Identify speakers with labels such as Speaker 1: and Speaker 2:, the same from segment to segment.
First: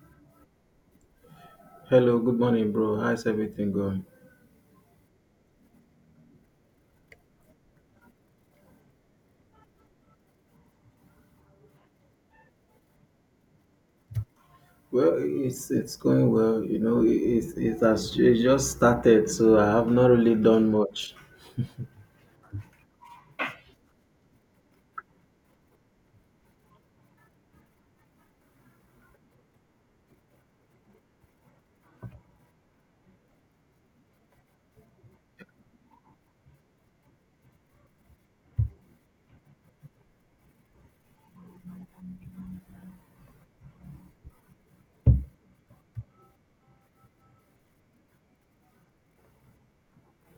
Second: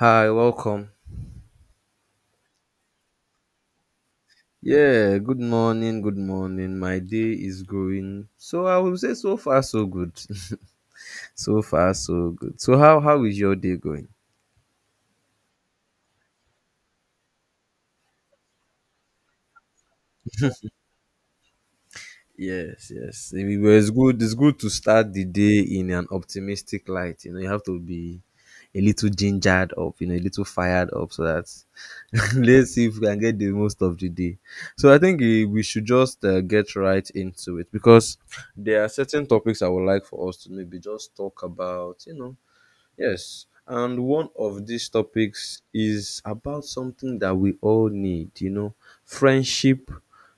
Speaker 1: Hi, welcome.
Speaker 2: Hello, good morning, bro. How's everything going?
Speaker 1: Yeah, good morning, good morning. My day is going. So I will say so far so good. So far so good. So how is your day going?
Speaker 2: Well, it's going well. You know, it- it's it has it just started, so I have not really done much.
Speaker 1: Yes, yes. But it's good. It's good to start the day in an optimistic light. You know, you have to be a little gingered up. You know, a little fired up, so that let's see if we can get the most of the day. So I think we should just get right into it because there are certain topics I would like for us to maybe just talk about. You know, yes, and one of these topics is about something that we all need, you know, friendship,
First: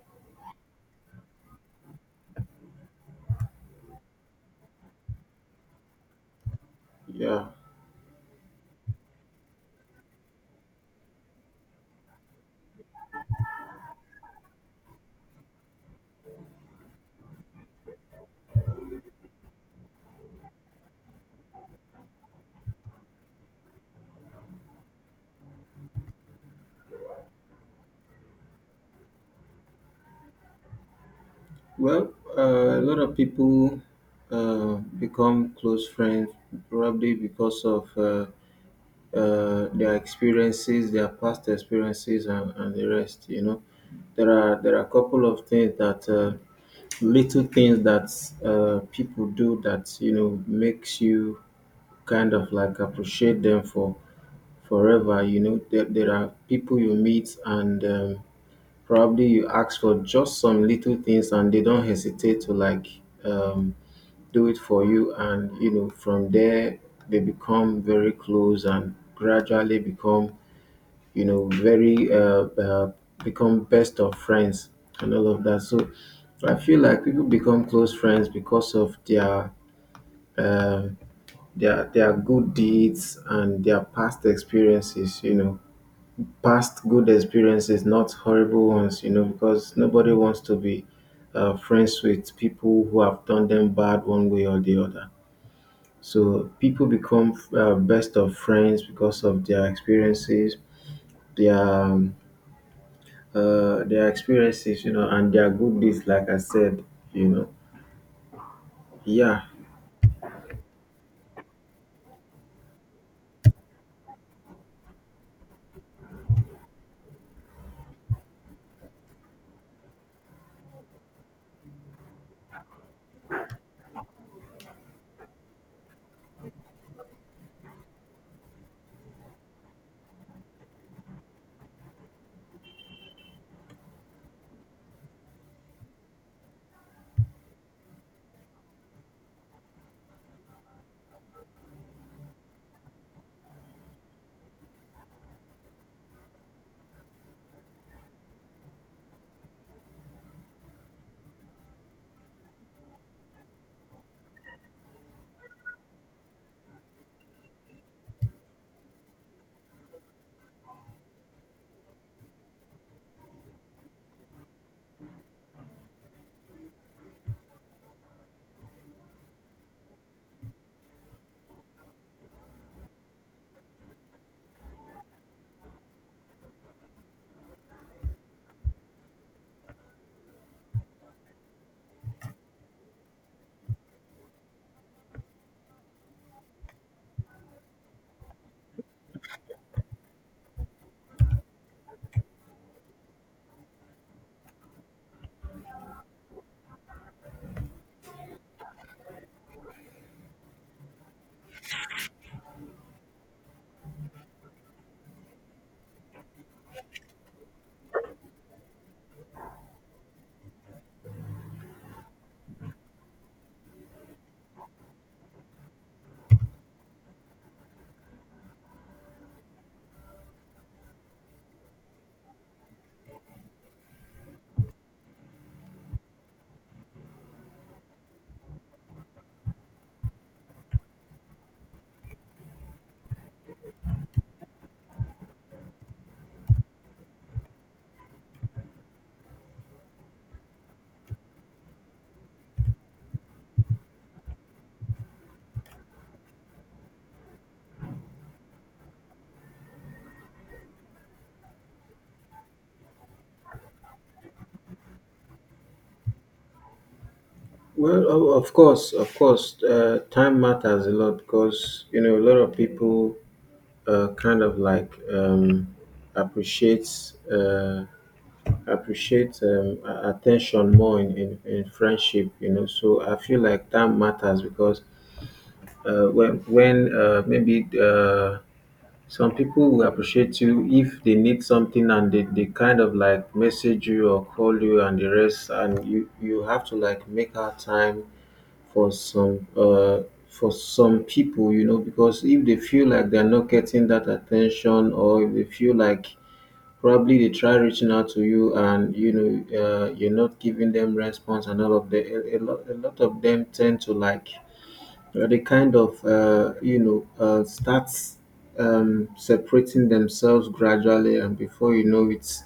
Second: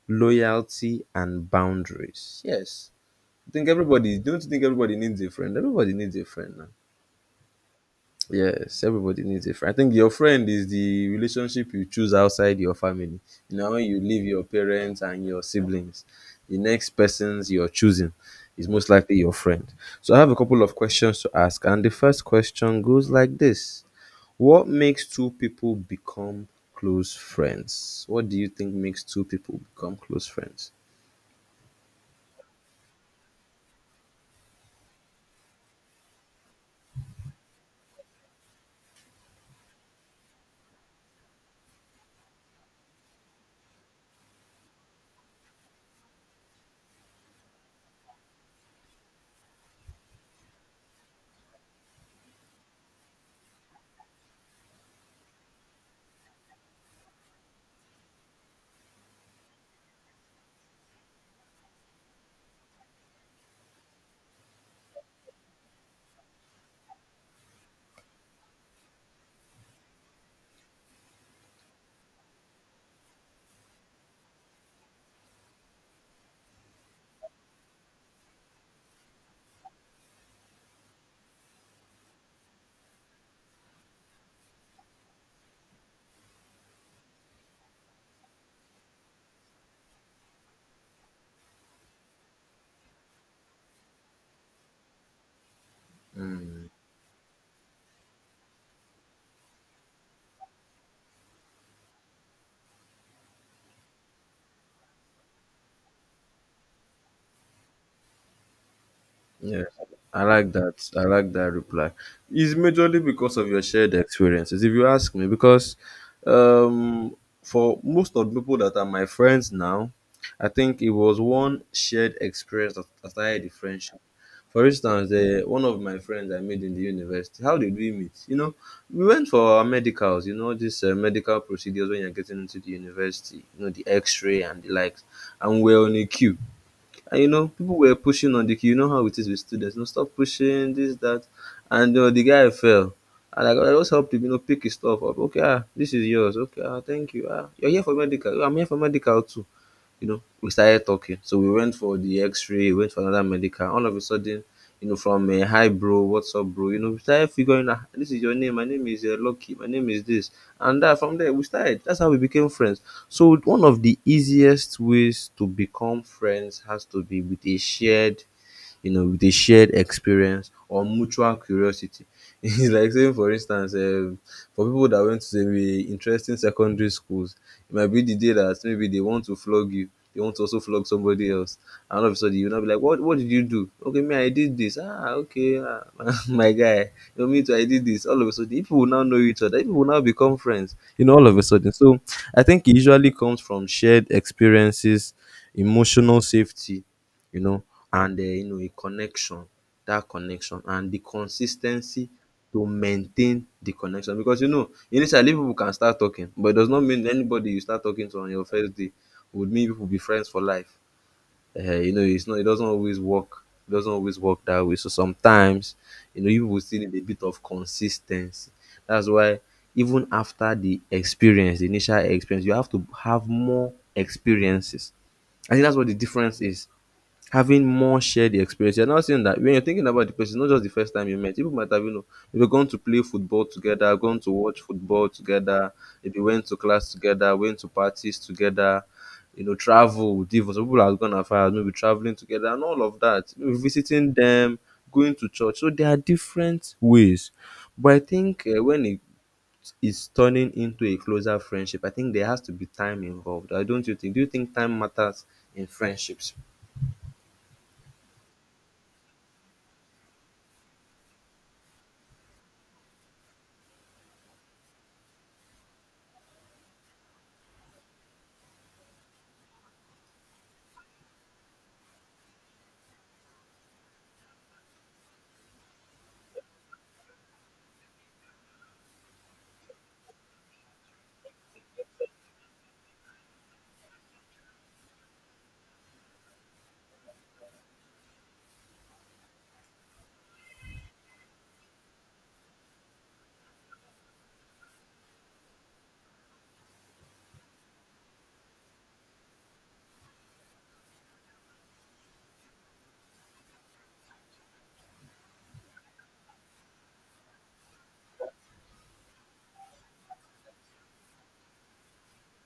Speaker 1: loyalty, and boundaries. Yes, I think don't you think everybody needs a friend? Everybody needs a friend now.
Speaker 2: Yeah.
Speaker 1: Yes, everybody needs a friend. I think your friend is the relationship you choose outside your family. You know, when you leave your parents and your siblings, the next person's you're choosing is most likely your friend. So I have a couple of questions to ask, and the first question goes like this: what makes two people become close friends? What do you think makes two people become close friends?
Speaker 2: Well, a lot of people uh, become close friends probably because of their experiences, their past experiences, and the rest. You know, there are a couple of things that little things that people do that, you know, makes you kind of like appreciate them for forever. You know, there are people you meet, and probably you ask for just some little things and they don't hesitate to like, um, do it for you. And you know, from there they become very close and gradually become, you know, very become best of friends and all of that. So I feel like people become close friends because of their uh, their good deeds and their past experiences, you know. Past good experiences, not horrible ones, you know, because nobody wants to be friends with people who have done them bad one way or the other. So people become best of friends because of their experiences, their their experiences, you know, and their good deeds. Like I said, you know, yeah.
Speaker 1: Yeah, I like that. I like that reply. It's majorly because of your shared experiences, if you ask me, because um, for most of the people that are my friends now, I think it was one shared experience that started the friendship. For instance, one of my friends I made in the university, how did we meet? You know, we went for our medicals, you know, these medical procedures when you're getting into the university, you know, the x ray and the likes, and we're on a queue. And you know, people were pushing on the queue. You know how it is with students. No, stop pushing, this, that. And the guy fell. And I just helped him, you know, pick his stuff up. Okay, ah, this is yours. Okay, ah, thank you. Ah, you're here for medical. I'm here for medical too. You know, we started talking. So we went for the X-ray, went for another medical. All of a sudden, you know, from a hi bro, what's up, bro? You know, we started figuring out this is your name. My name is Lucky. My name is this, and that. From there, we started. That's how we became friends. So one of the easiest ways to become friends has to be with a shared, you know, with a shared experience or mutual curiosity. It's like saying, for instance, for people that went to very interesting secondary schools, it might be the day that maybe they want to flog you. They want to also flog somebody else. And all of a sudden, you'll not be like, what did you do? Okay, me, I did this. Ah, okay, ah, my guy. You know, me too, I did this. All of a sudden, people will now know each other. People will now become friends, you know, all of a sudden. So I think it usually comes from shared experiences, emotional safety, you know, and you know a connection, that connection and the consis ten cy to maintain the connection because you know initially people can start talking, but it does not mean anybody you start talking to on your first day would mean people be friends for life. You know, it's not, it doesn't always work. It doesn't always work that way. So sometimes, you know, you people still need a bit of consistency. That's why even after the experience, the initial experience, you have to have more experiences. I think that's what the difference is: having more shared experience. You're now saying that when you're thinking about the person, not just the first time you met, people might have, you know, maybe gone to play football together, gone to watch football together, maybe went to class together, went to parties together, you know, travel, divorce. Some people have gone as far as maybe traveling together and all of that, maybe visiting them, going to church. So there are different ways. But I think when it is turning into a closer friendship, I think there has to be time involved. I don't you think? Do you think time matters in friendships?
Speaker 2: Well, of course, time matters a lot because, you know, a lot of people kind of like, appreciates. Uh, appreciate attention more in friendship. You know, so I feel like that matters because when maybe some people will appreciate you if they need something and they kind of like message you or call you and the rest, and you have to like make out time for some, for some people, you know, because if they feel like they're not getting that attention, or if they feel like probably they try reaching out to you, and you know, you're not giving them response, and all of the a lot of them tend to like they kind of, you know, starts separating themselves gradually, and before you know it's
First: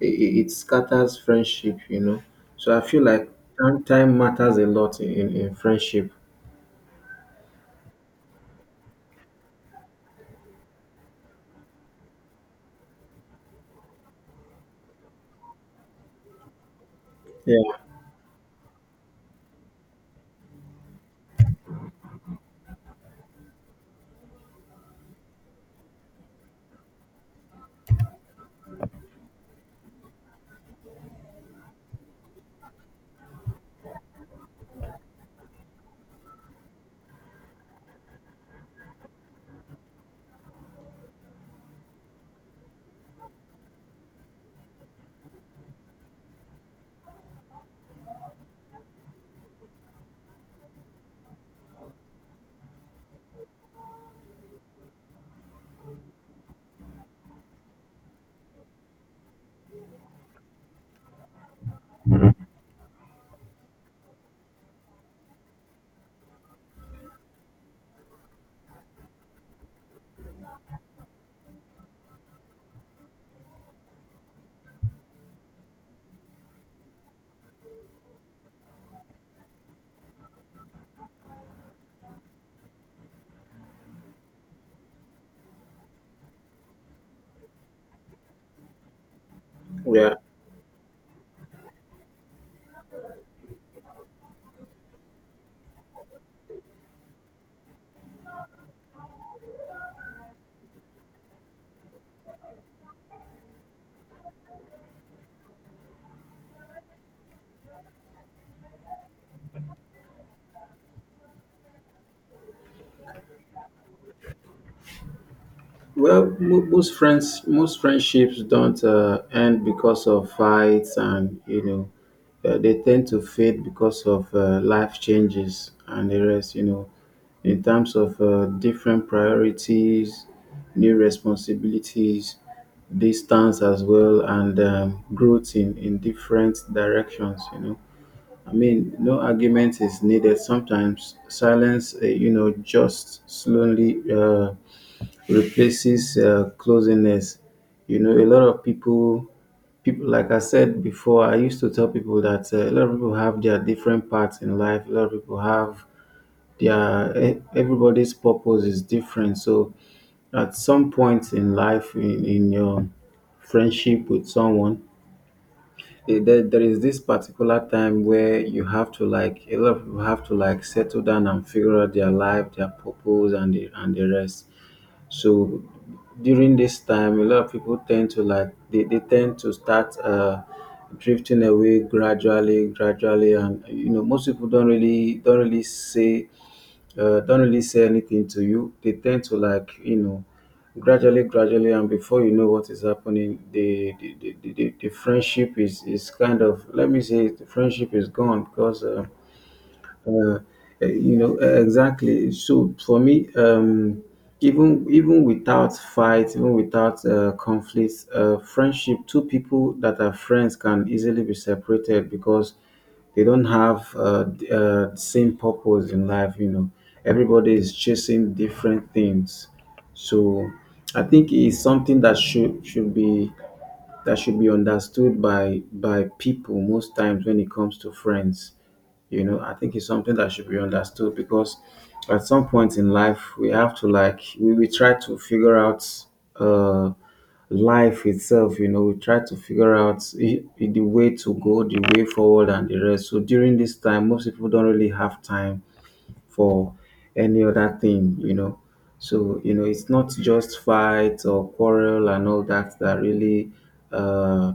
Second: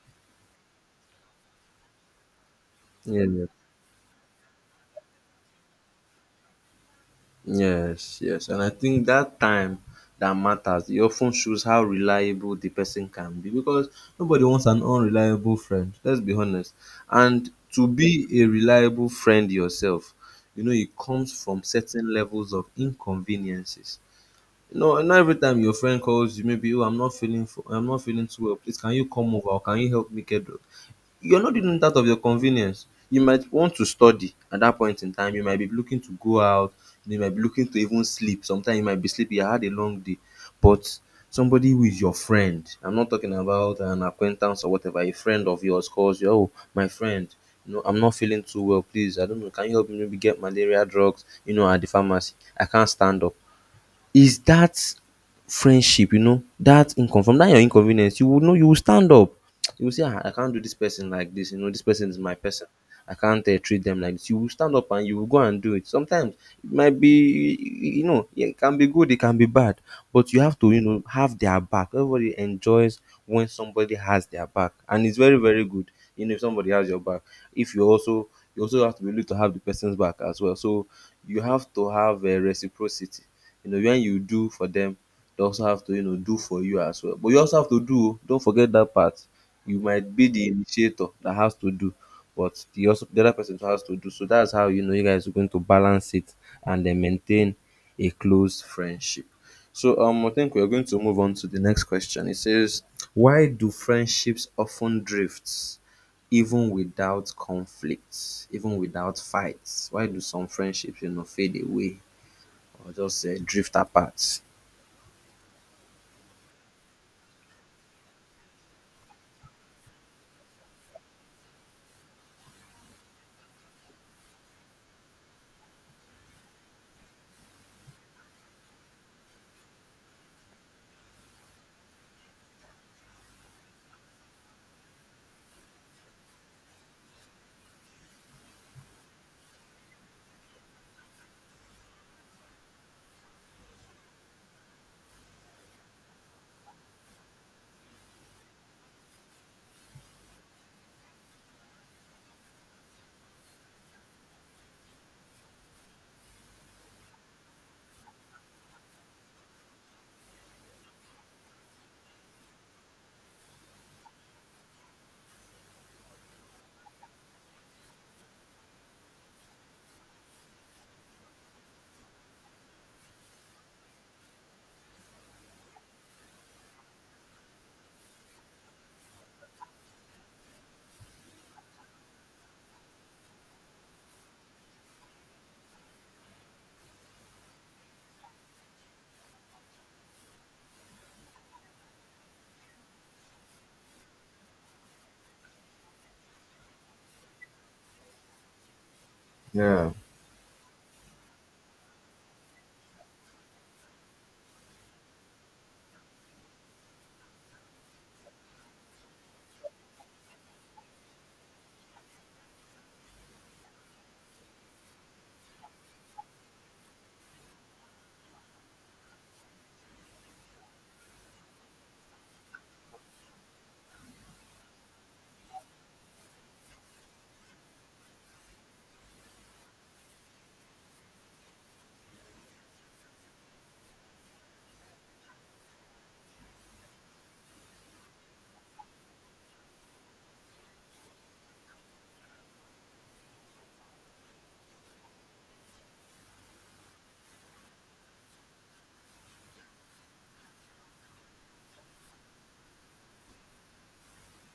Speaker 2: it, it it scatters friendship, you know. So I feel like
Speaker 1: Yeah.
Speaker 2: time matters a lot in friendship.
Speaker 1: Yes, yes. And I think that time that matters. It often shows how reliable the person can be because nobody wants an unreliable friend. Let's be honest. And
Speaker 2: Yeah.
Speaker 1: to be a reliable friend yourself, you know, it comes from certain levels of inconveniences. You know, and not every time your friend calls you, maybe, oh, I'm not feeling, f I'm not feeling too well. Please, can you come over or can you help me get, you're not doing it out of your convenience. You might want to study at that point in time. You might be looking to go out. You might be looking to even sleep. Sometimes you might be sleepy. You had a long day. But somebody who is your friend, I'm not talking about an acquaintance or whatever, a friend of yours calls you, oh, my friend, you know, I'm not feeling too well. Please, I don't know. Can you help me maybe get malaria drugs, you know, at the pharmacy? I can't stand up. Is that friendship, you know, that income from that your inconvenience, you will know, you will stand up. You will say, ah, I can't do this person like this. You know, this person is my person. I can't treat them like this. You will stand up and you will go and do it. Sometimes it might be, you know, it can be good, it can be bad, but you have to, you know, have their back. Everybody enjoys when somebody has their back, and it's very, very good. You know, if somebody has your back, if you also, you also have to be able to have the person's back as well. So you have to have a reciprocity, you know, when you do for them, they also have to, you know, do for you as well. But you also have to do, o don't forget that part. You might
Speaker 2: yeah
Speaker 1: be the initiator that has to do, but the also the other person has to do. So that's how you know you guys are going to balance it and then maintain a close friendship. So I think we're going to move on to the next question. It says, why do friendships often drift even without conflicts, even without fights? Why do some friendships, you know, fade away or just drift apart?
Speaker 2: Well, most friendships don't end because of fights, and you know, they tend to fade because of life changes and the rest. You know, in terms of different priorities, new responsibilities, distance as well, and growth in different directions. You know, I mean, no argument is needed. Sometimes silence, you know, just slowly replaces closeness. You know, a lot of people, like I said before, I used to tell people that a lot of people have their different parts in life. A lot of people have their, everybody's purpose is different. So at some point in life, in your friendship with someone, there is this particular time where you have to like a lot of people have to like settle down and figure out their life, their purpose, and the rest. So during this time, a lot of people tend to like, they tend to start drifting away, gradually, gradually. And you know, most people don't really say anything to you. They tend to like, you know, gradually, gradually, and before you know what is happening, the friendship is kind of, let me say, the friendship is gone because
Speaker 1: Yeah,
Speaker 2: uh, you know, exactly. So for me, even without fights, even without conflicts, friendship, two people that are friends can easily be separated because they don't have, same purpose in life, you know. Everybody is chasing different things. So I think it's something that should be understood by people most times when it comes to friends. You know, I think it's something that should be understood because at some point in life, we have to like we try to figure out, uh life itself, you know. We try to figure out the way to go, the way forward, and the rest. So during this time, most people don't really have time for any other thing, you know. So, you know, it's not just fight or quarrel and all that that really uh,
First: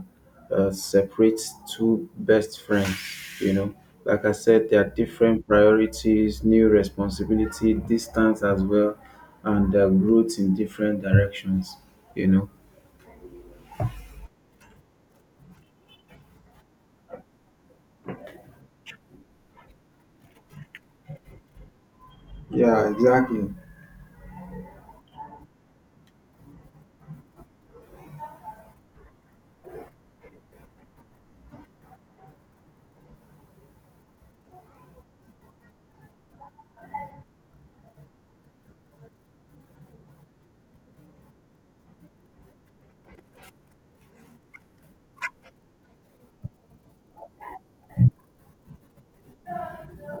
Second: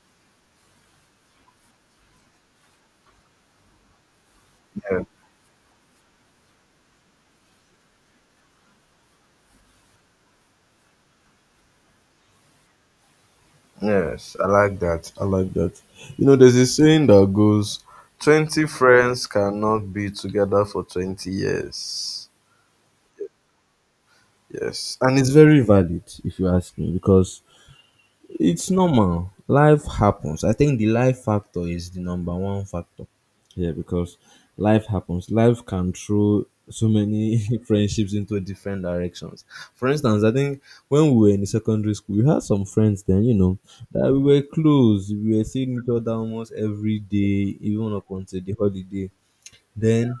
Speaker 2: separates two best friends, you know. Like I said, there are
Speaker 1: yeah,
Speaker 2: different priorities, new responsibility, distance as well, and growth in different directions, you know.
Speaker 1: yes, I like that. I like that. You know, there's a saying that goes, 20 friends cannot be together for 20 years.
Speaker 2: Yeah, exactly.
Speaker 1: Yes, and it's very valid if you ask me because it's normal. Life happens. I think the life factor is the number one factor. Yeah, because life happens. Life can throw so many friendships into different directions. For instance, I think when we were in the secondary school, we had some friends then, you know, that we were close. We were seeing each other almost every day, even up until the holiday. Then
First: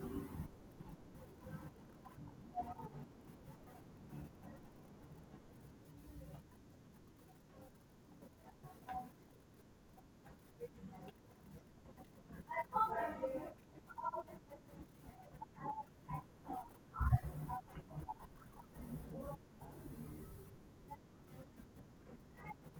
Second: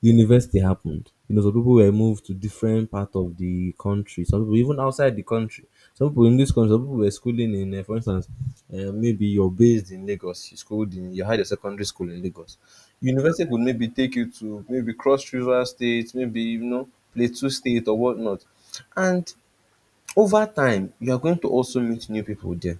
Speaker 1: university happened. You know, some people were moved to different part of the country. Some people even outside the country. Some people in this country. Some people were schooling in, for instance, maybe you're based in Lagos. You schooled in, you had your secondary school in Lagos. University could maybe take you to maybe Cross River State, maybe you know Plateau State or whatnot. And over time, you are going to also meet new people there.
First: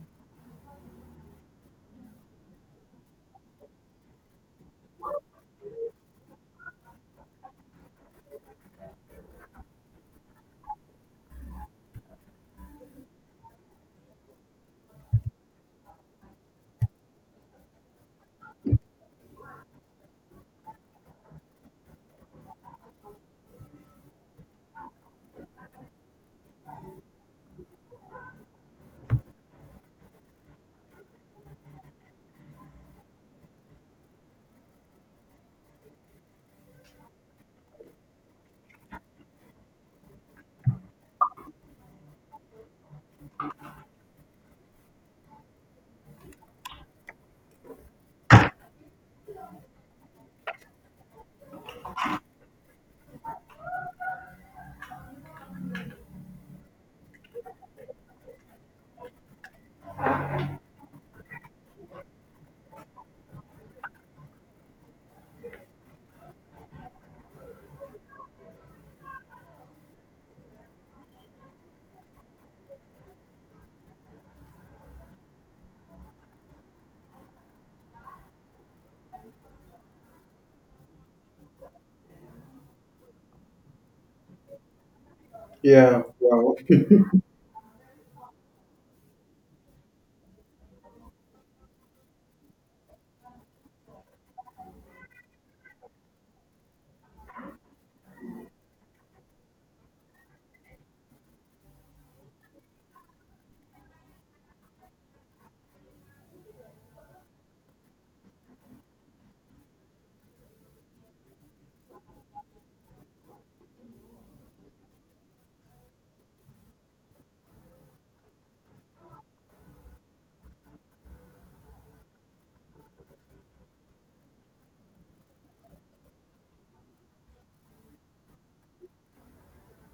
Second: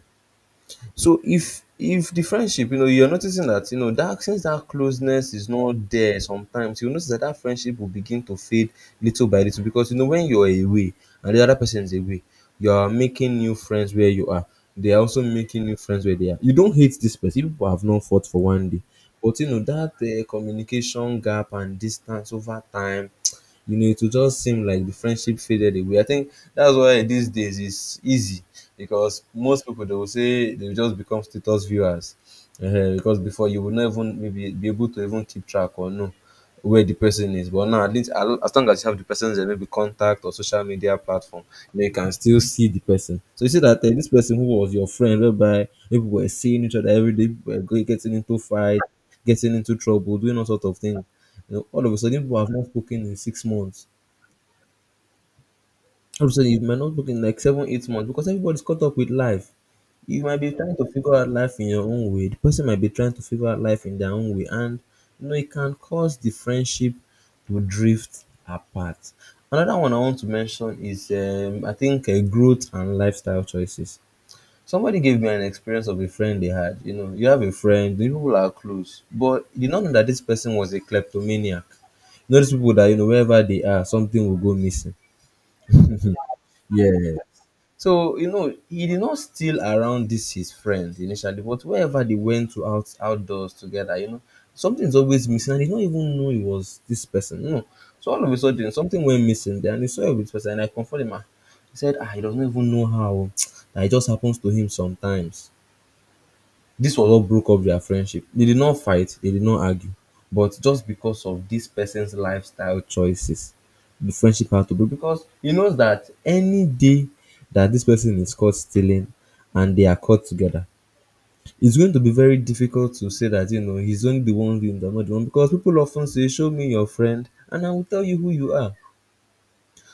Speaker 1: So if the friendship, you know, you're noticing that, you know, that since that closeness is not there sometimes, you notice that friendship will begin to fade little by little because, you know, when you're away and the other person is away, you are making new friends where you are. They are also making new friends where they are. You don't hate this person. You People have known fought for one day. But, you know, that communication gap and distance over time, you know, it will just seem like the friendship faded away. I think that's why these days it's easy, because most people, they will say they will just become status viewers. Because before you would not even maybe be able to even keep track or know where the person is. But now at least as long as you have the person's maybe contact or social media platform, then you can still see the person. So you see that this person who was your friend, whereby people were seeing each other every day, people were getting into fight, getting into trouble, doing all sorts of things. You know, all of a sudden, people have not spoken in 6 months. All of a sudden, you might not spoken in like seven, 8 months because everybody's caught up with life. You might be trying to figure out life in your own way. The person might be trying to figure out life in their own way, and you know it can cause the friendship to drift apart. Another one I want to mention is, I think, growth and lifestyle choices. Somebody gave me an experience of a friend they had. You know, you have a friend, the people are close, but you don't know that this person was a kleptomaniac. You know, these people that, you know, wherever they are, something will go missing.
Speaker 2: Yeah, wow.
Speaker 1: Yeah. So, you know, he did not steal around this his friend initially, but wherever they went to outdoors together, you know, something is always missing and he don't even know it was this person. You know. So all of a sudden something went missing there and he saw it with this person and I comforted him. Ah. He said, ah, he doesn't even know how that it just happens to him sometimes. This was what broke up their friendship. They did not fight, they did not argue, but just because of this person's lifestyle choices, the friendship had to break because he knows that any day that this person is caught stealing and they are caught together, it's going to be very difficult to say that you know he's only the one doing the I not the one because people often say, "Show me your friend, and I will tell you who you are."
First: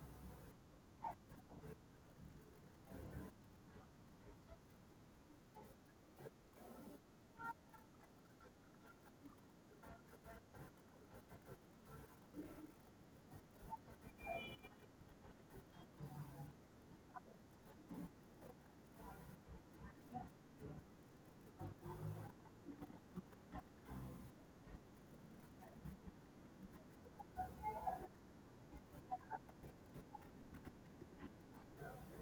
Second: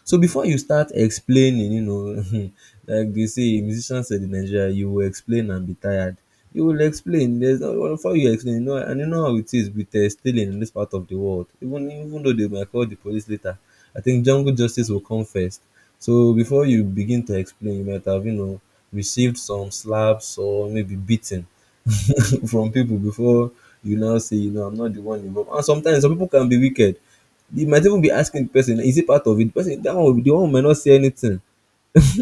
Speaker 1: So before you start explaining, you know, like they say, musicians said in Nigeria, you will explain and be tired. You will explain. There's no before you explain, you know, and you know how it is with stealing in this part of the world. Even though they might call the police later, I think jungle justice will come first. So before you begin to explain, you might have you know received some slaps or maybe beating from people before you now say, you know, I'm not the one involved. And sometimes some people can be wicked. You might even be asking the person, is it part of it? The person, that one, the one might not say anything.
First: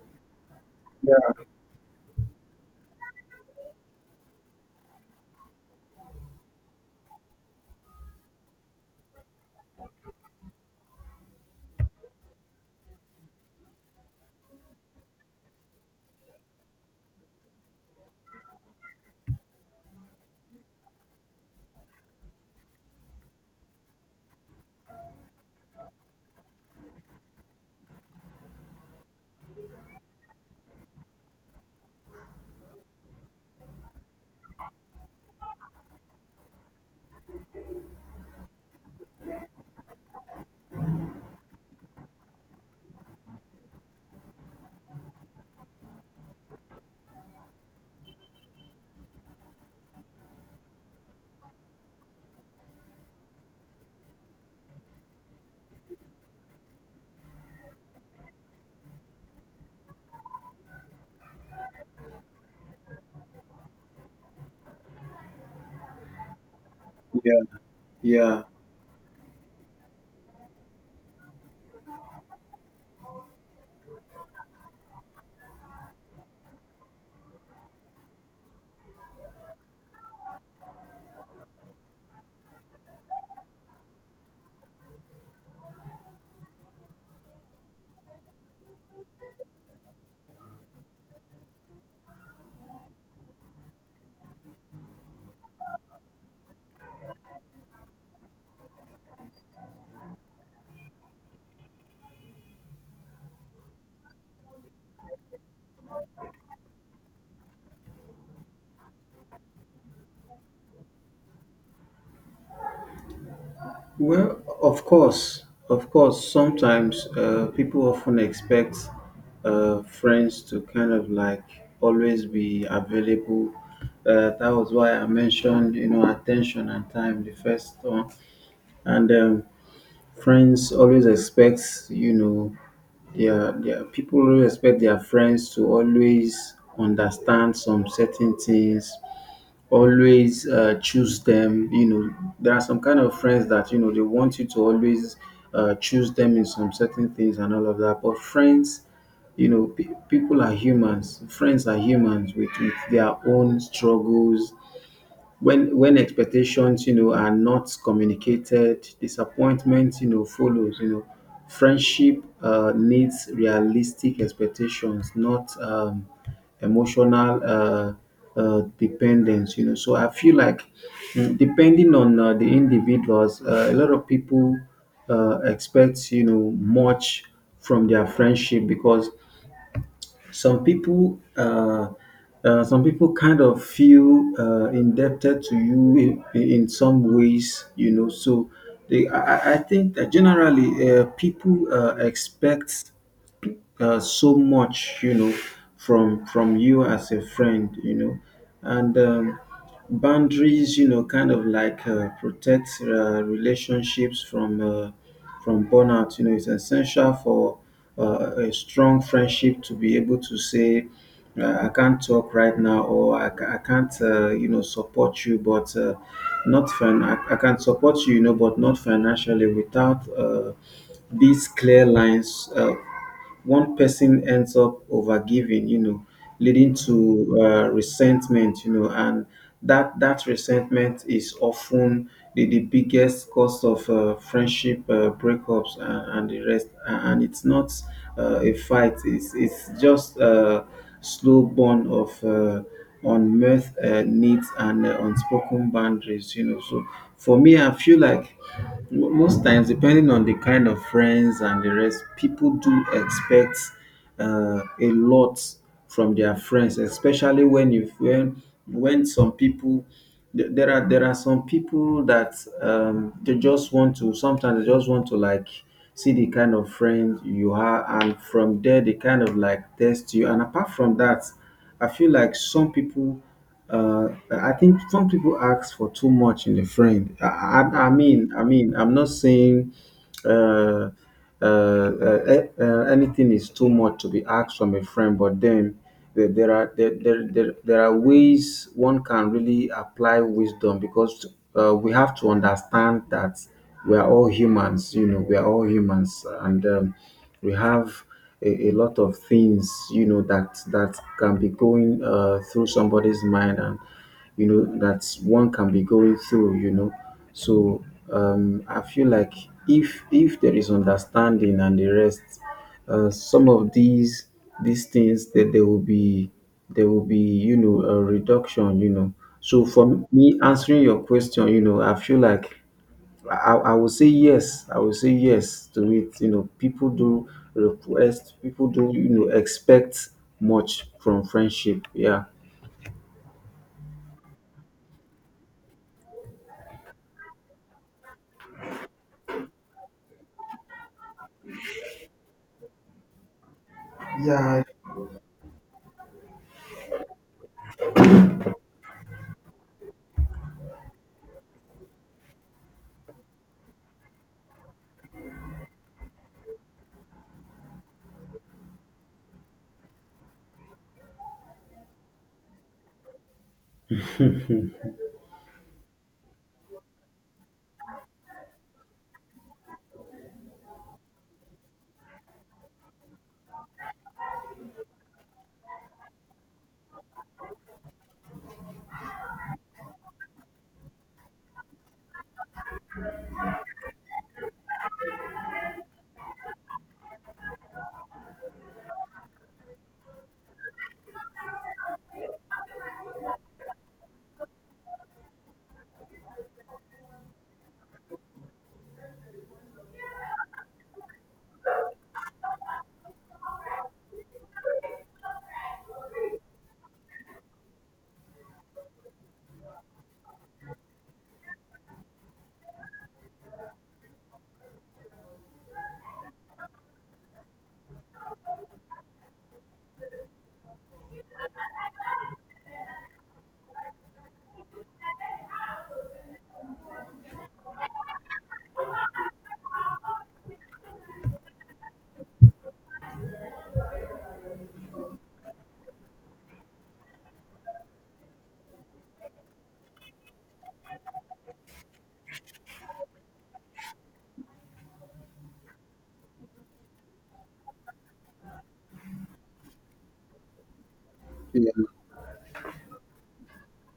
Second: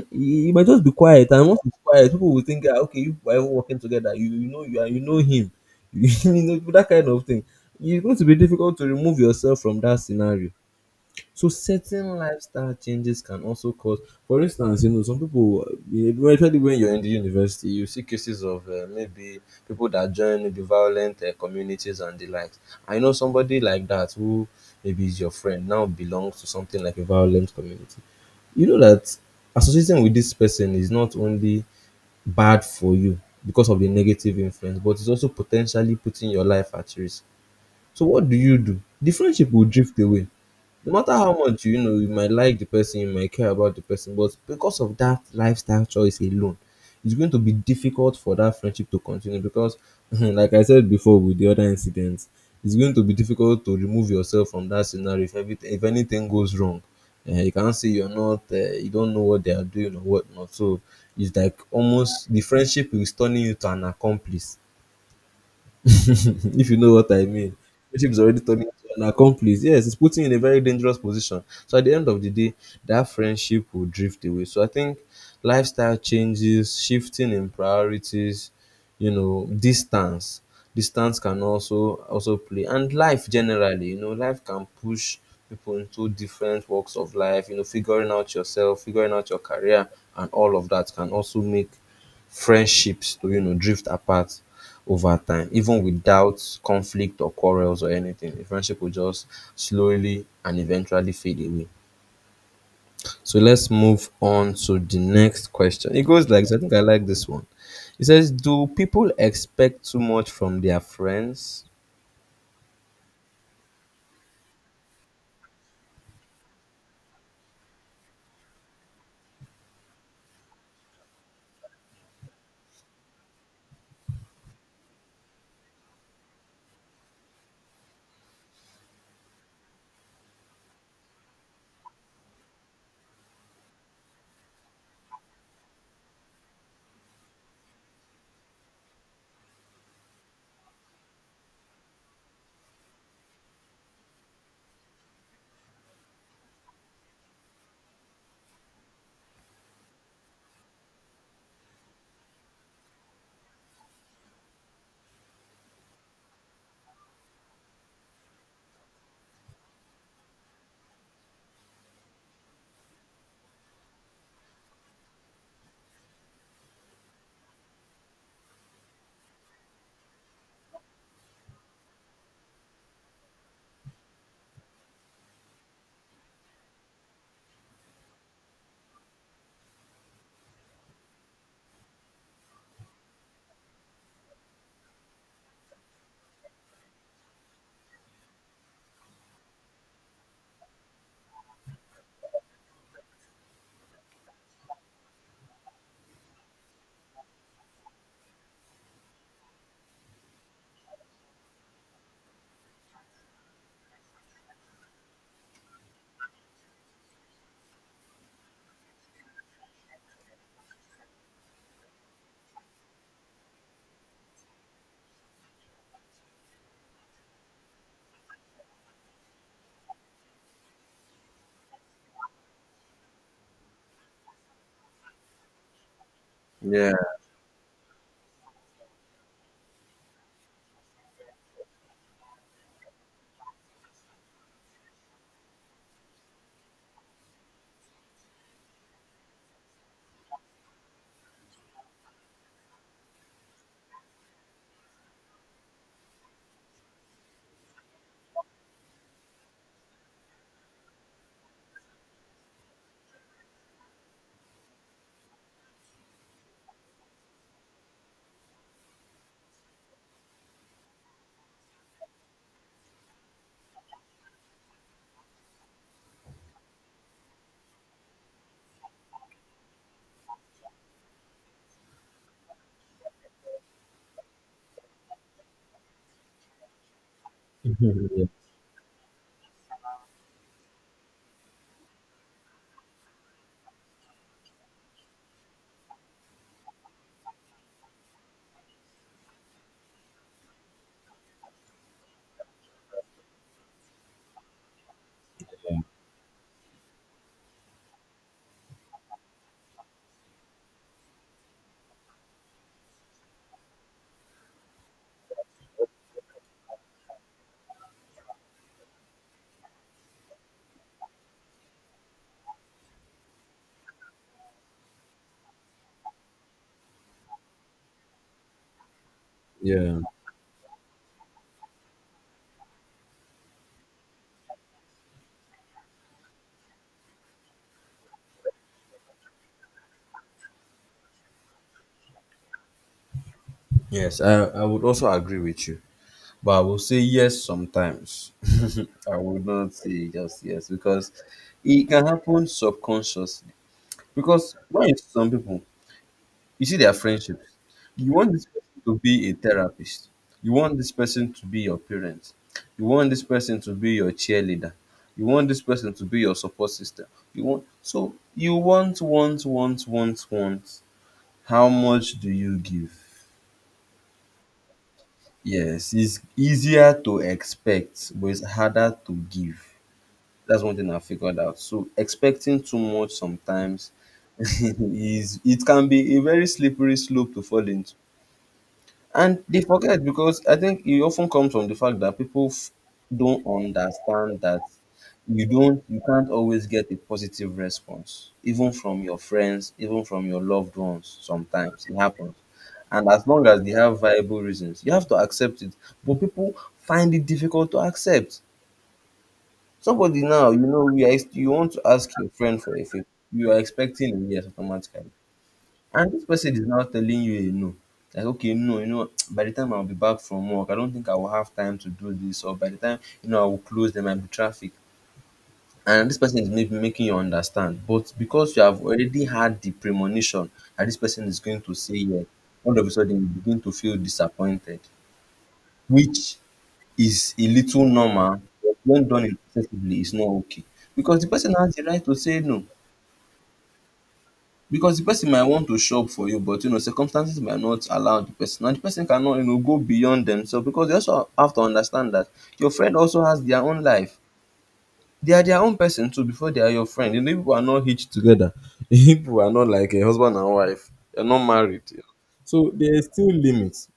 Speaker 1: You, you might just be quiet,
Speaker 2: Yeah,
Speaker 1: and once it's quiet, people will think, ah, okay, you are even working together. You know you are, you know him, you know that kind of thing. It's going to be difficult to remove yourself from that scenario. So certain lifestyle changes can also cause, for instance, you know, some people, especially when you're in the university, you see cases of maybe people that join maybe violent communities and the likes. I know somebody like that who maybe is your friend now belongs to something like a violent community. You know that associating with this person is not only bad for you because of the negative influence, but it's also potentially putting your life at risk. So what do you do? The friendship will drift away no matter how much you know you might like the person you might care about the person but because of that lifestyle choice alone it's going to be difficult for that friendship to continue because like I said before with the other incidents it's going to be difficult to remove yourself from that scenario if everything if anything goes wrong you can't say you're not you don't know what they are doing or whatnot so it's like almost the friendship is turning you to an accomplice if you know what I
Speaker 2: yeah,
Speaker 1: mean. Friendship is already
Speaker 2: yeah.
Speaker 1: turning into an accomplice. Yes, it's putting you in a very dangerous position. So at the end of the day, that friendship will drift away. So I think lifestyle changes, shifting in priorities, you know, distance. Distance can also play. And life generally, you know, life can push people into different walks of life, you know, figuring out yourself, figuring out your career and all of that can also make friendships to you know drift apart over time, even without conflict or quarrels or anything. The friendship will just slowly and eventually fade away. So let's move on to the next question. It goes like this. I think I like this one. It says, do people expect too much from their friends?
Speaker 2: Well, of course, of course. Sometimes people often expect friends to kind of like always be available. That was why I mentioned, you know, attention and time, the first one. And friends always expect, you know, their people always expect their friends to always understand some certain things, always choose them. You know, there are some kind of friends that, you know, they want you to always choose them in some certain things and all of that. But friends, you know, people are humans. Friends are humans with their own struggles. When expectations, you know, are not communicated, disappointment, you know, follows. You know, friendship needs realistic expectations, not emotional dependence, you know. So I feel like, depending on the individuals, a lot of people expect, you know, much from their friendship because some people uh, some people kind of feel indebted to you in some ways, you know. So they, I think that generally, people expect so much, you know, from you as a friend, you know. And boundaries, you know, kind of like protect relationships from, from burnout, you know. It's essential for a strong friendship to be able to say, I can't talk right now, or I can't, you know, support you, but not I can support you, you know, but not financially. Without these clear lines, one person ends up overgiving, you know, leading
Speaker 1: Yeah.
Speaker 2: to resentment, you know. And that resentment is often the biggest cause of friendship breakups, and, the rest. And it's not a fight; it's just a slow burn of on mirth, needs, and unspoken boundaries. You know, so for me, I feel like most times, depending on the kind of friends and the rest, people do expect a lot from their friends, especially when you when some people, there are some people that, they just want to sometimes they just want to like see the kind of friend you are, and from there they kind of like test you. And apart from that, I feel like some people, I think some people ask for too much in a friend. I mean I'm not saying uh, uh, uh, anything is too much to be asked from a friend. But then there are there, there, there, there are ways one can really apply wisdom because we have to understand that we are all humans, you know, we are all
Speaker 1: Yeah.
Speaker 2: humans. And we have a lot of things, you know, that can be going through somebody's mind, and, you know, that one can be going through, you know. So I feel like, if there is understanding and the rest, some of these things, that there will be, you know, a reduction, you know. So
Speaker 1: Yeah.
Speaker 2: for me, answering your question, you know, I feel like I will say yes, I will say yes to it. You know, people do request, people do, you know, expect much from friendship. Yeah
Speaker 1: Yes, I would also agree with you. But I will say yes sometimes. I would not say just yes because it can happen subconsciously. Because
Speaker 2: yeah
Speaker 1: when is some people, you see their friendships. You want this person to be a therapist. You want this person to be your parent. You want this person to be your cheerleader. You want this person to be your support system. You want so you want, want. How much do you give? Yes, it's easier to expect, but it's harder to give. That's one thing I figured out. So expecting too much sometimes is it can be a very slippery slope to fall into. And they forget because I think it often comes from the fact that don't understand that you don't you can't always get a positive response, even from your friends, even from your loved ones. Sometimes it happens. And as long as they have viable reasons, you have to accept it. But people find it difficult to accept. Somebody now, you know, you want to ask your friend for a favor. You are expecting a yes automatically. And this person is now telling you a no. Like, okay, no, you know, by the time I'll be back from work, I don't think I will have time to do this, or by the time, you know, I will close, there might be traffic. And this person is maybe making you understand. But because you have already had the premonition that this person is going to say yes, all of a sudden you begin to feel disappointed, which is a little normal, but when done excessively, it's not okay. Because the person has the right to say no. Because the person might want to shop for you, but you know, circumstances might not allow the person. And the person cannot, you know, go beyond themselves because they also have to understand that your friend also has their own life. They are their own person too before they are your friend. You know, people are not hitched together. People are not like a husband and wife. They're not
Speaker 2: yeah
Speaker 1: married. So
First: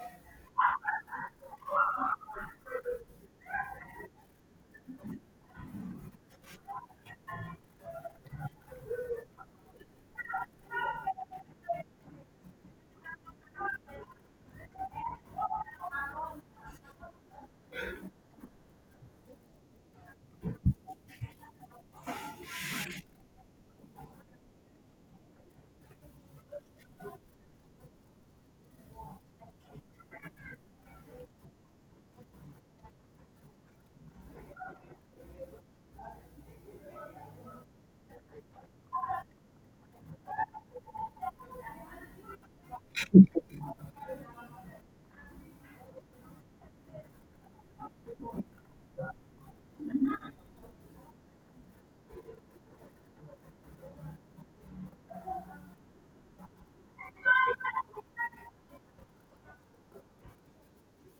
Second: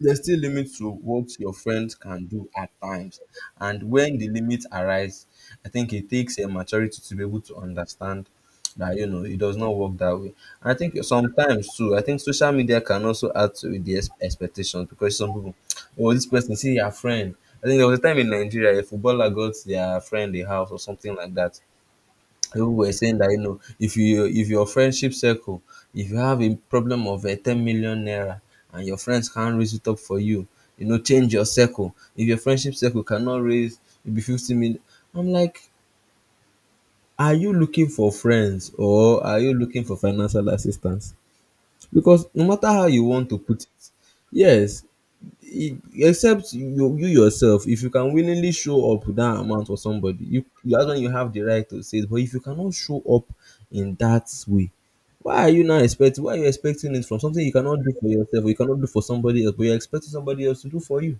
Speaker 1: there's still limits to what your friends can do at times. And when the limits arise, I think it takes a maturity to be able to understand that you know it does not work that way. And I think sometimes too, I think social media can also add to the expectations because some people, oh, this person see your friend. I think there was a time in Nigeria a footballer got their friend a house or something like that. People were saying that you know if you if your friendship circle if you have a problem of 10 million naira and your friends can't raise it up for you you know change your circle if your friendship circle cannot raise maybe 50 million. I'm like, are you looking for friends or are you looking for financial assistance because no matter how you want to put it, yes, e except you yourself if you can willingly show up with that amount for somebody you that's when you have the right to say it but if you cannot show up in that way why are you now expecting why are you expecting it from something you cannot do for yourself or you cannot do for somebody else but you're expecting somebody else to do for you.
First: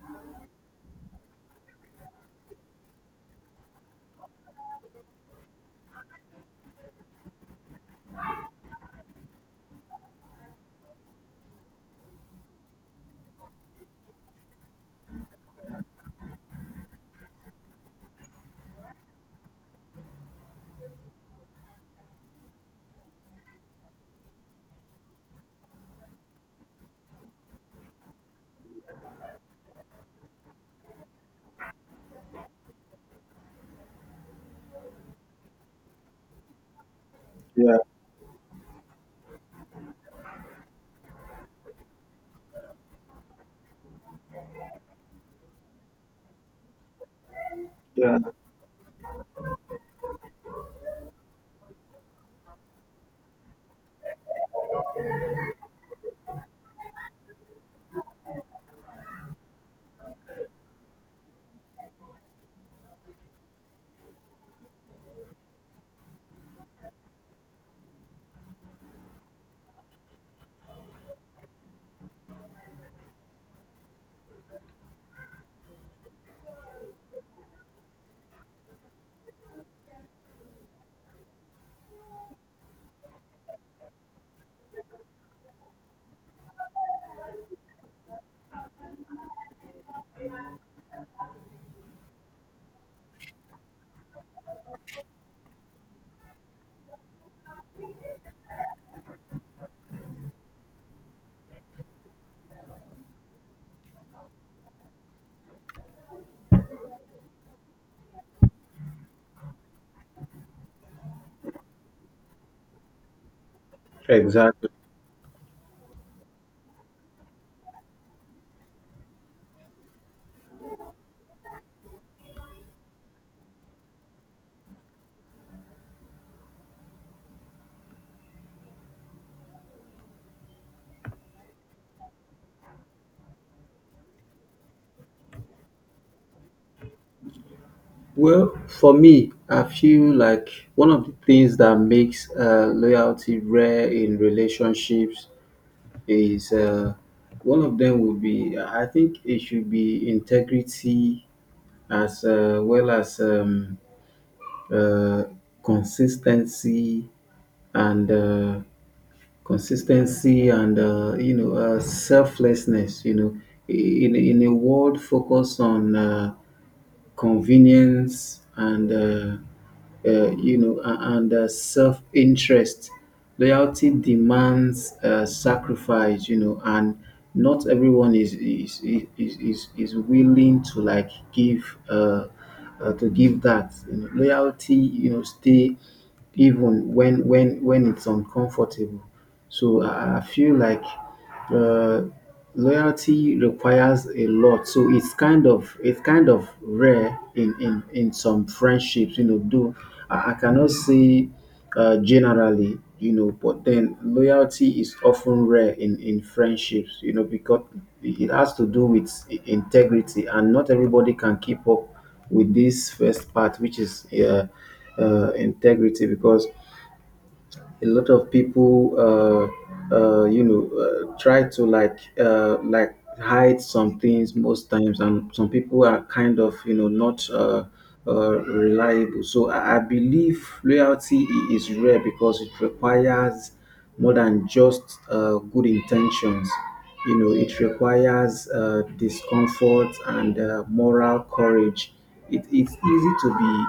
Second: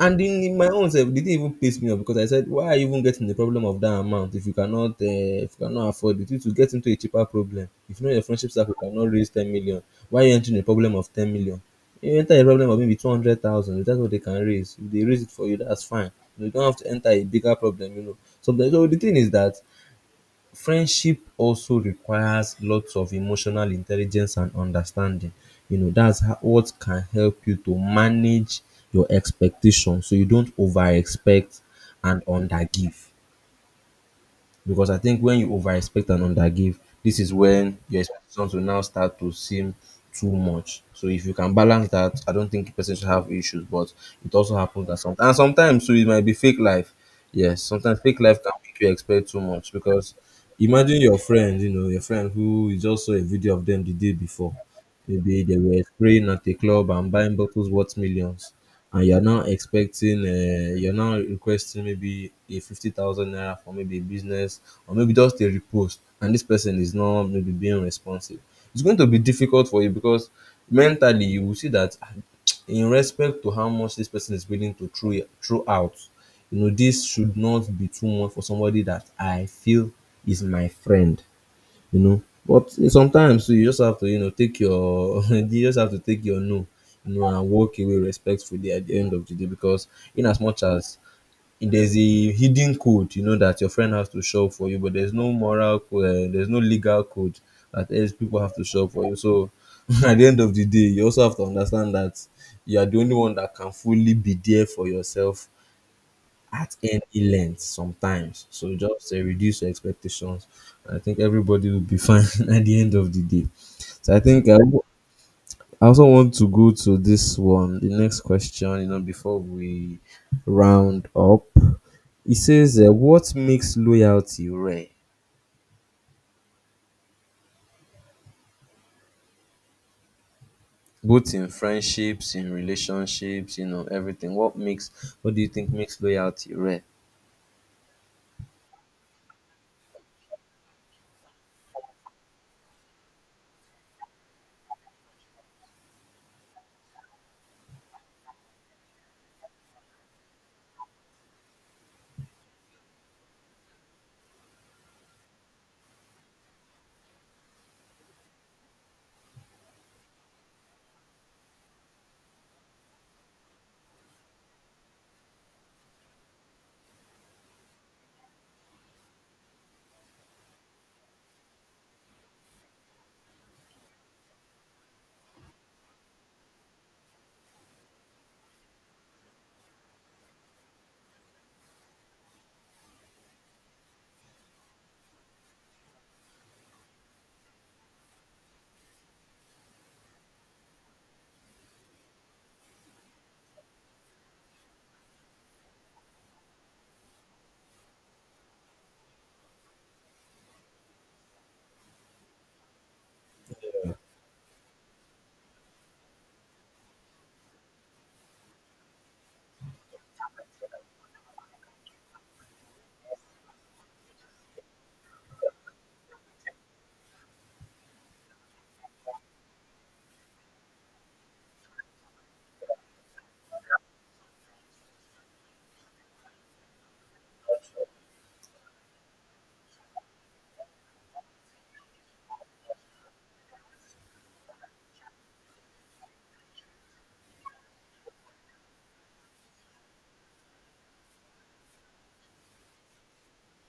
Speaker 1: And in my own self, they didn't even piss me off because I said, why are you even getting the problem of that amount if you cannot afford it? You to get into a cheaper problem. If you know your friendship circle cannot raise 10 million, why are you entering a problem of 10 million? You enter a problem of maybe 200,000. That's what they can raise. If they raise it for you, that's fine. You don't have to enter a bigger problem, you know. So, so the thing is that friendship also requires lots of emotional intelligence and understanding. You know, that's how, what can help you to manage your expectations so you don't over expect and under give. Because I think when you overexpect and undergive, this is when
Speaker 2: yeah.
Speaker 1: your expectations will now start to seem too much. So if you can balance that, I don't think person should have issues. But it also happens that sometimes, and sometimes so it might be fake life. Yes, sometimes
Speaker 2: Yeah.
Speaker 1: fake life can make you expect too much because imagine your friend, you know, your friend who you just saw a video of them the day before. Maybe they were spraying at a club and buying bottles worth millions, and you're now expecting, you're now requesting maybe a 50,000 naira for maybe a business or maybe just a repost, and this person is not maybe being responsive. It's going to be difficult for you because mentally you will see that "Ah, in respect to how much this person is willing to throw out, you know, this should not be too much for somebody that I feel is my friend you know. But sometimes too, you just have to, you know, take your you just have to take your no, you know, and walk away respectfully at the end of the day because in as much as there's a hidden code, you know, that your friend has to show for you, but there's no moral code, there's no legal code that else people have to show for you. So at the end of the day, you also have to understand that you are the only one that can fully be there for yourself at any length sometimes. So just reduce your expectations. I think everybody will be fine at the end of the day. So I think I,
Speaker 2: Exactly.
Speaker 1: w- I also want to go to this one, the next question, you know, before we round up. It says, what makes loyalty rare? Both in friendships, in relationships, you know, everything. What do you think makes loyalty rare?
Speaker 2: Well, for me, I feel like one of the things that makes loyalty rare in relationships is, one of them would be, I think it should be integrity, as well as, uh, consistency and consistency and you know, selflessness. You know, in a world focused on convenience and, you know, and self-interest. Loyalty demands sacrifice, you know, and not everyone is willing to like give, to give that. You know, loyalty, you know, stay even when it's uncomfortable. So I feel like uh, loyalty requires a lot, so it's kind of rare in some friendships. You know, I cannot say, generally, you know, but then loyalty is often rare in friendships. You know, because it has to do with integrity, and not everybody can keep up with this first part, which is integrity, because a lot of people you know, try to like, like hide some things most times. And some people are kind of, you know, not reliable. So I believe loyalty is rare because it requires more than just good intentions. You know, it requires discomfort and moral courage. It's easy to be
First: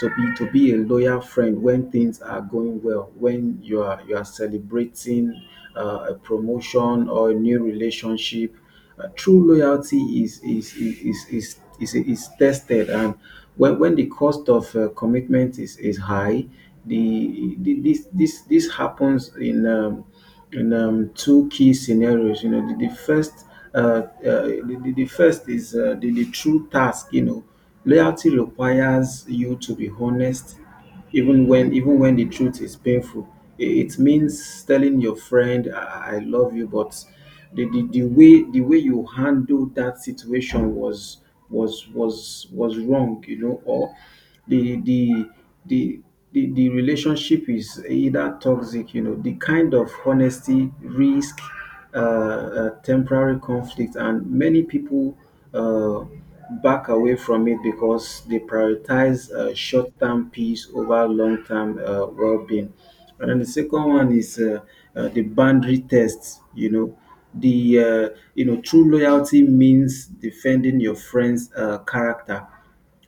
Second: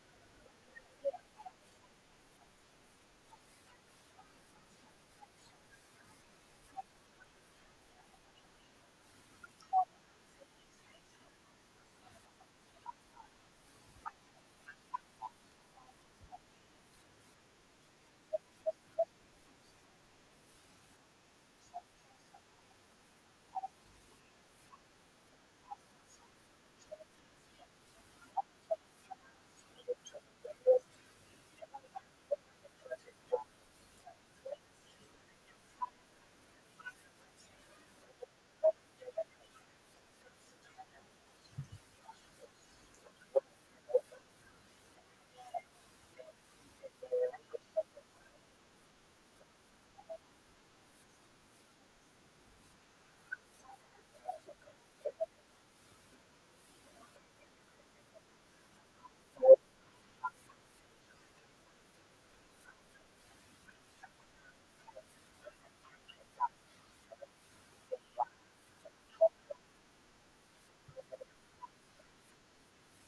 Speaker 2: to be to be a loyal friend when things are going well, when you are celebrating a promotion or a new relationship. True loyalty is tested, and when the cost of commitment is high. The, the this this this happens in two key scenarios. You know, the first is, the true task. You know, loyalty requires you to be honest, even when the truth is painful. It means telling your friend, I love you, but the way you handled that situation was wrong, you know, or the the the the relationship is either toxic. You know, the kind of honesty risk, temporary conflict, and many people uh, back away from it because they prioritize short-term peace over long-term well-being. And then the second one is, the boundary test. You know, the uh, true loyalty means defending your friend's character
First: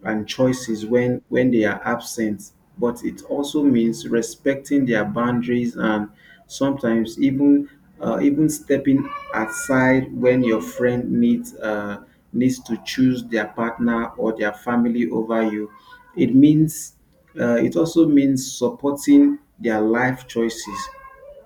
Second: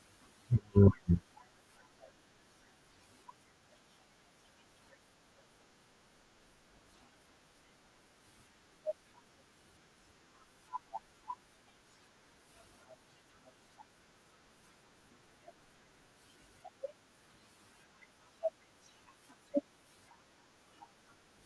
Speaker 2: and choices when they are absent, but it also means respecting their boundaries and sometimes even, even stepping aside when your friend needs to choose their partner or their family over you. It means, it also means supporting their life choices,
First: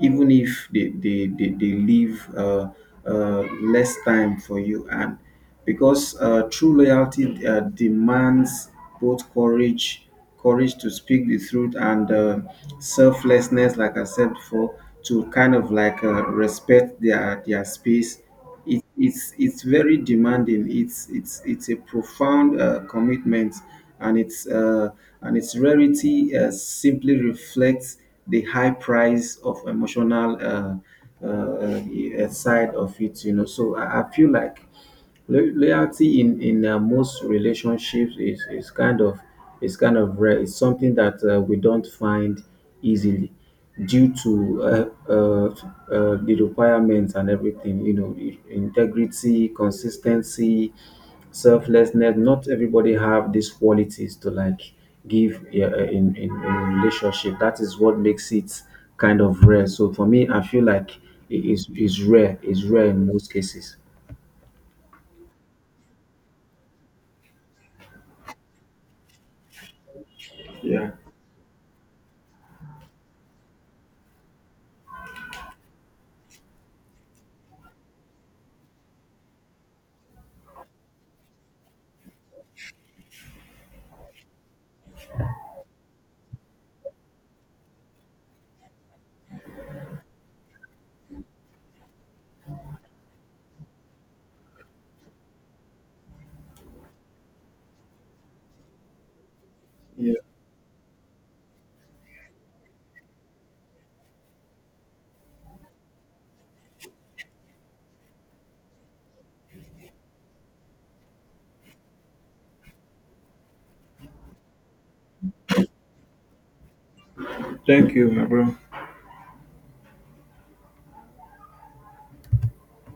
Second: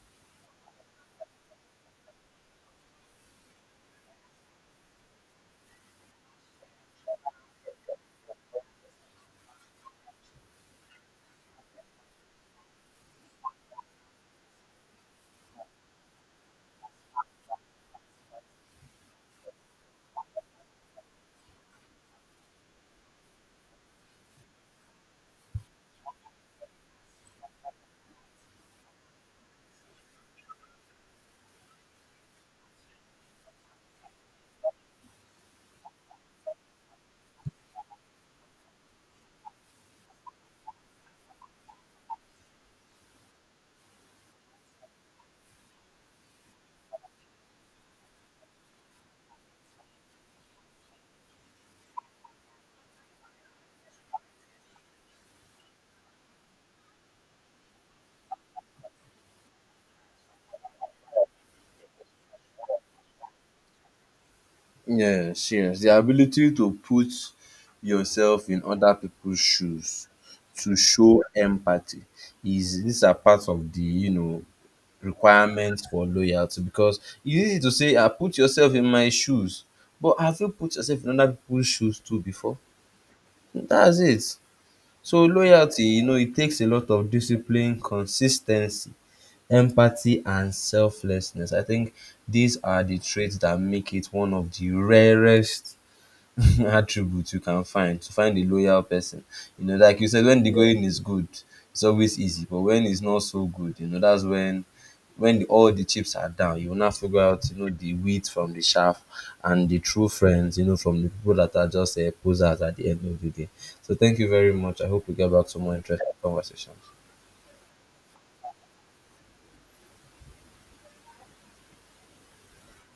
Speaker 2: even if they leave uh, less time for you. And because true loyalty demands both courage, courage to speak the truth, and selflessness, like I said before, to kind of like, respect their space. It's very demanding. It's a profound commitment, and it's and its rarity simply reflects the high price of emotional, side of it. You know, so I feel like. Loyalty in most relationships is kind of rare. It's something that we don't find easily due to uh, uh, the requirements and everything. You know, integrity, consistency, selflessness. Not everybody have these qualities to like give, in relationship. That is what makes it kind of rare. So for me, I feel like it is rare. It's rare in most cases.
Speaker 1: Yes, yes. The ability to put yourself in other people's shoes, to
Speaker 2: Yeah.
Speaker 1: show empathy, is these are part of the you know requirements for loyalty because it's easy to say, I put yourself in my shoes, but have you put yourself in other people's shoes too before? That's it. So loyalty, you know, it takes a lot of discipline, consistency, empathy, and selflessness. I think these are the traits that make it one of the rarest attributes you can find to find a loyal person. You know, like you said, when the going is good, it's always easy. But when it's not so good, you know, that's when all the chips are down, you will now figure out, you know, the wheat from the chaff and the true friends, you know, from the people that are just posers at the end of the day. So thank you very much. I hope we get back to more interesting conversations.
Speaker 2: Thank you, my bro.